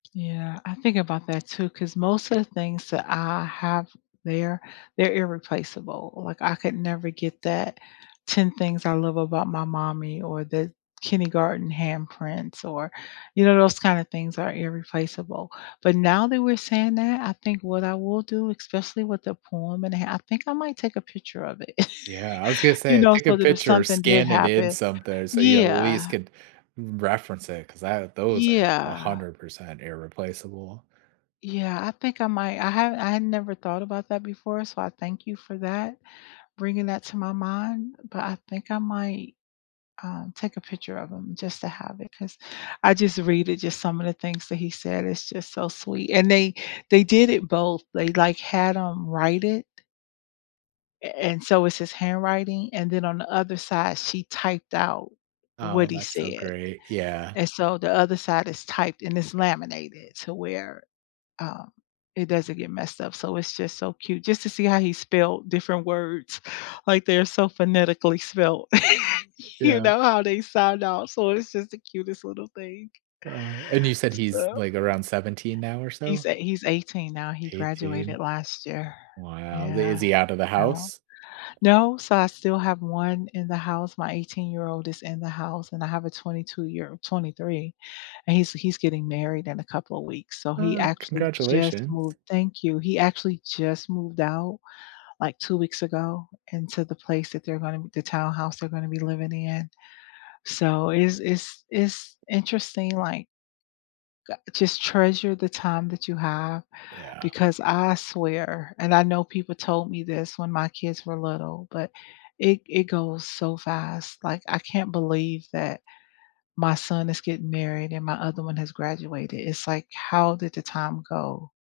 Yeah, I think about that too, 'cause most of the things that I have there, they're irreplaceable, like, I could never get that 10 things I love about my mommy or the kindergarten handprints or, you know, those kinda things are irreplaceable, but now that we're saying that, I think what I will do, especially with the poem, and I think I might take a picture of it, Yeah, I was gonna you say, know, take a so that if picture or something did scan it in happen something so you at least Yeah. could reference it 'cause tha those are a Yeah. hundred percent irreplaceable. Yeah, I think I might I have I had never thought about that before so I thank you for that, bringing that to my mind, but I think I might, um, take a picture of 'em just to have it 'cause I just read it, just some of the things that he said, it's just so sweet and they they did it both. They, like, had him write it a and so it's his handwriting, and then on the other side she typed out what Oh, he that's so said, great. Yeah. and so the other side is typed and it's laminated to where, um, it doesn't get messed up, so it's just so cute just to see how he spelled different words, like, they're so phonetically spelled. You Yeah. know how they sound out so it's just the cutest little thing. Oh, and you said he's, So like, around 17 now or He's so? eigh he's 18 now, he graduated 18. last year Wow, they is yeah. he outta You know house? no, so, I still have one in the house, my eighteen-year-old is in the house and I have a twenty-two-year 23, and he's he's getting married in a couple of weeks so he Oh, actually just congratulations. moved Thank you. He actually just moved out like 2 weeks ago into the place that they're gonna the townhouse they're gonna be living in, so it's it's it's interesting, like ...g just treasure the time that you have Yeah. because I swear, and I know people told me this when my kids were little, but it it goes so fast, like, I can't believe that my son is getting married and my other one has graduated, it's like, "How did the time go?"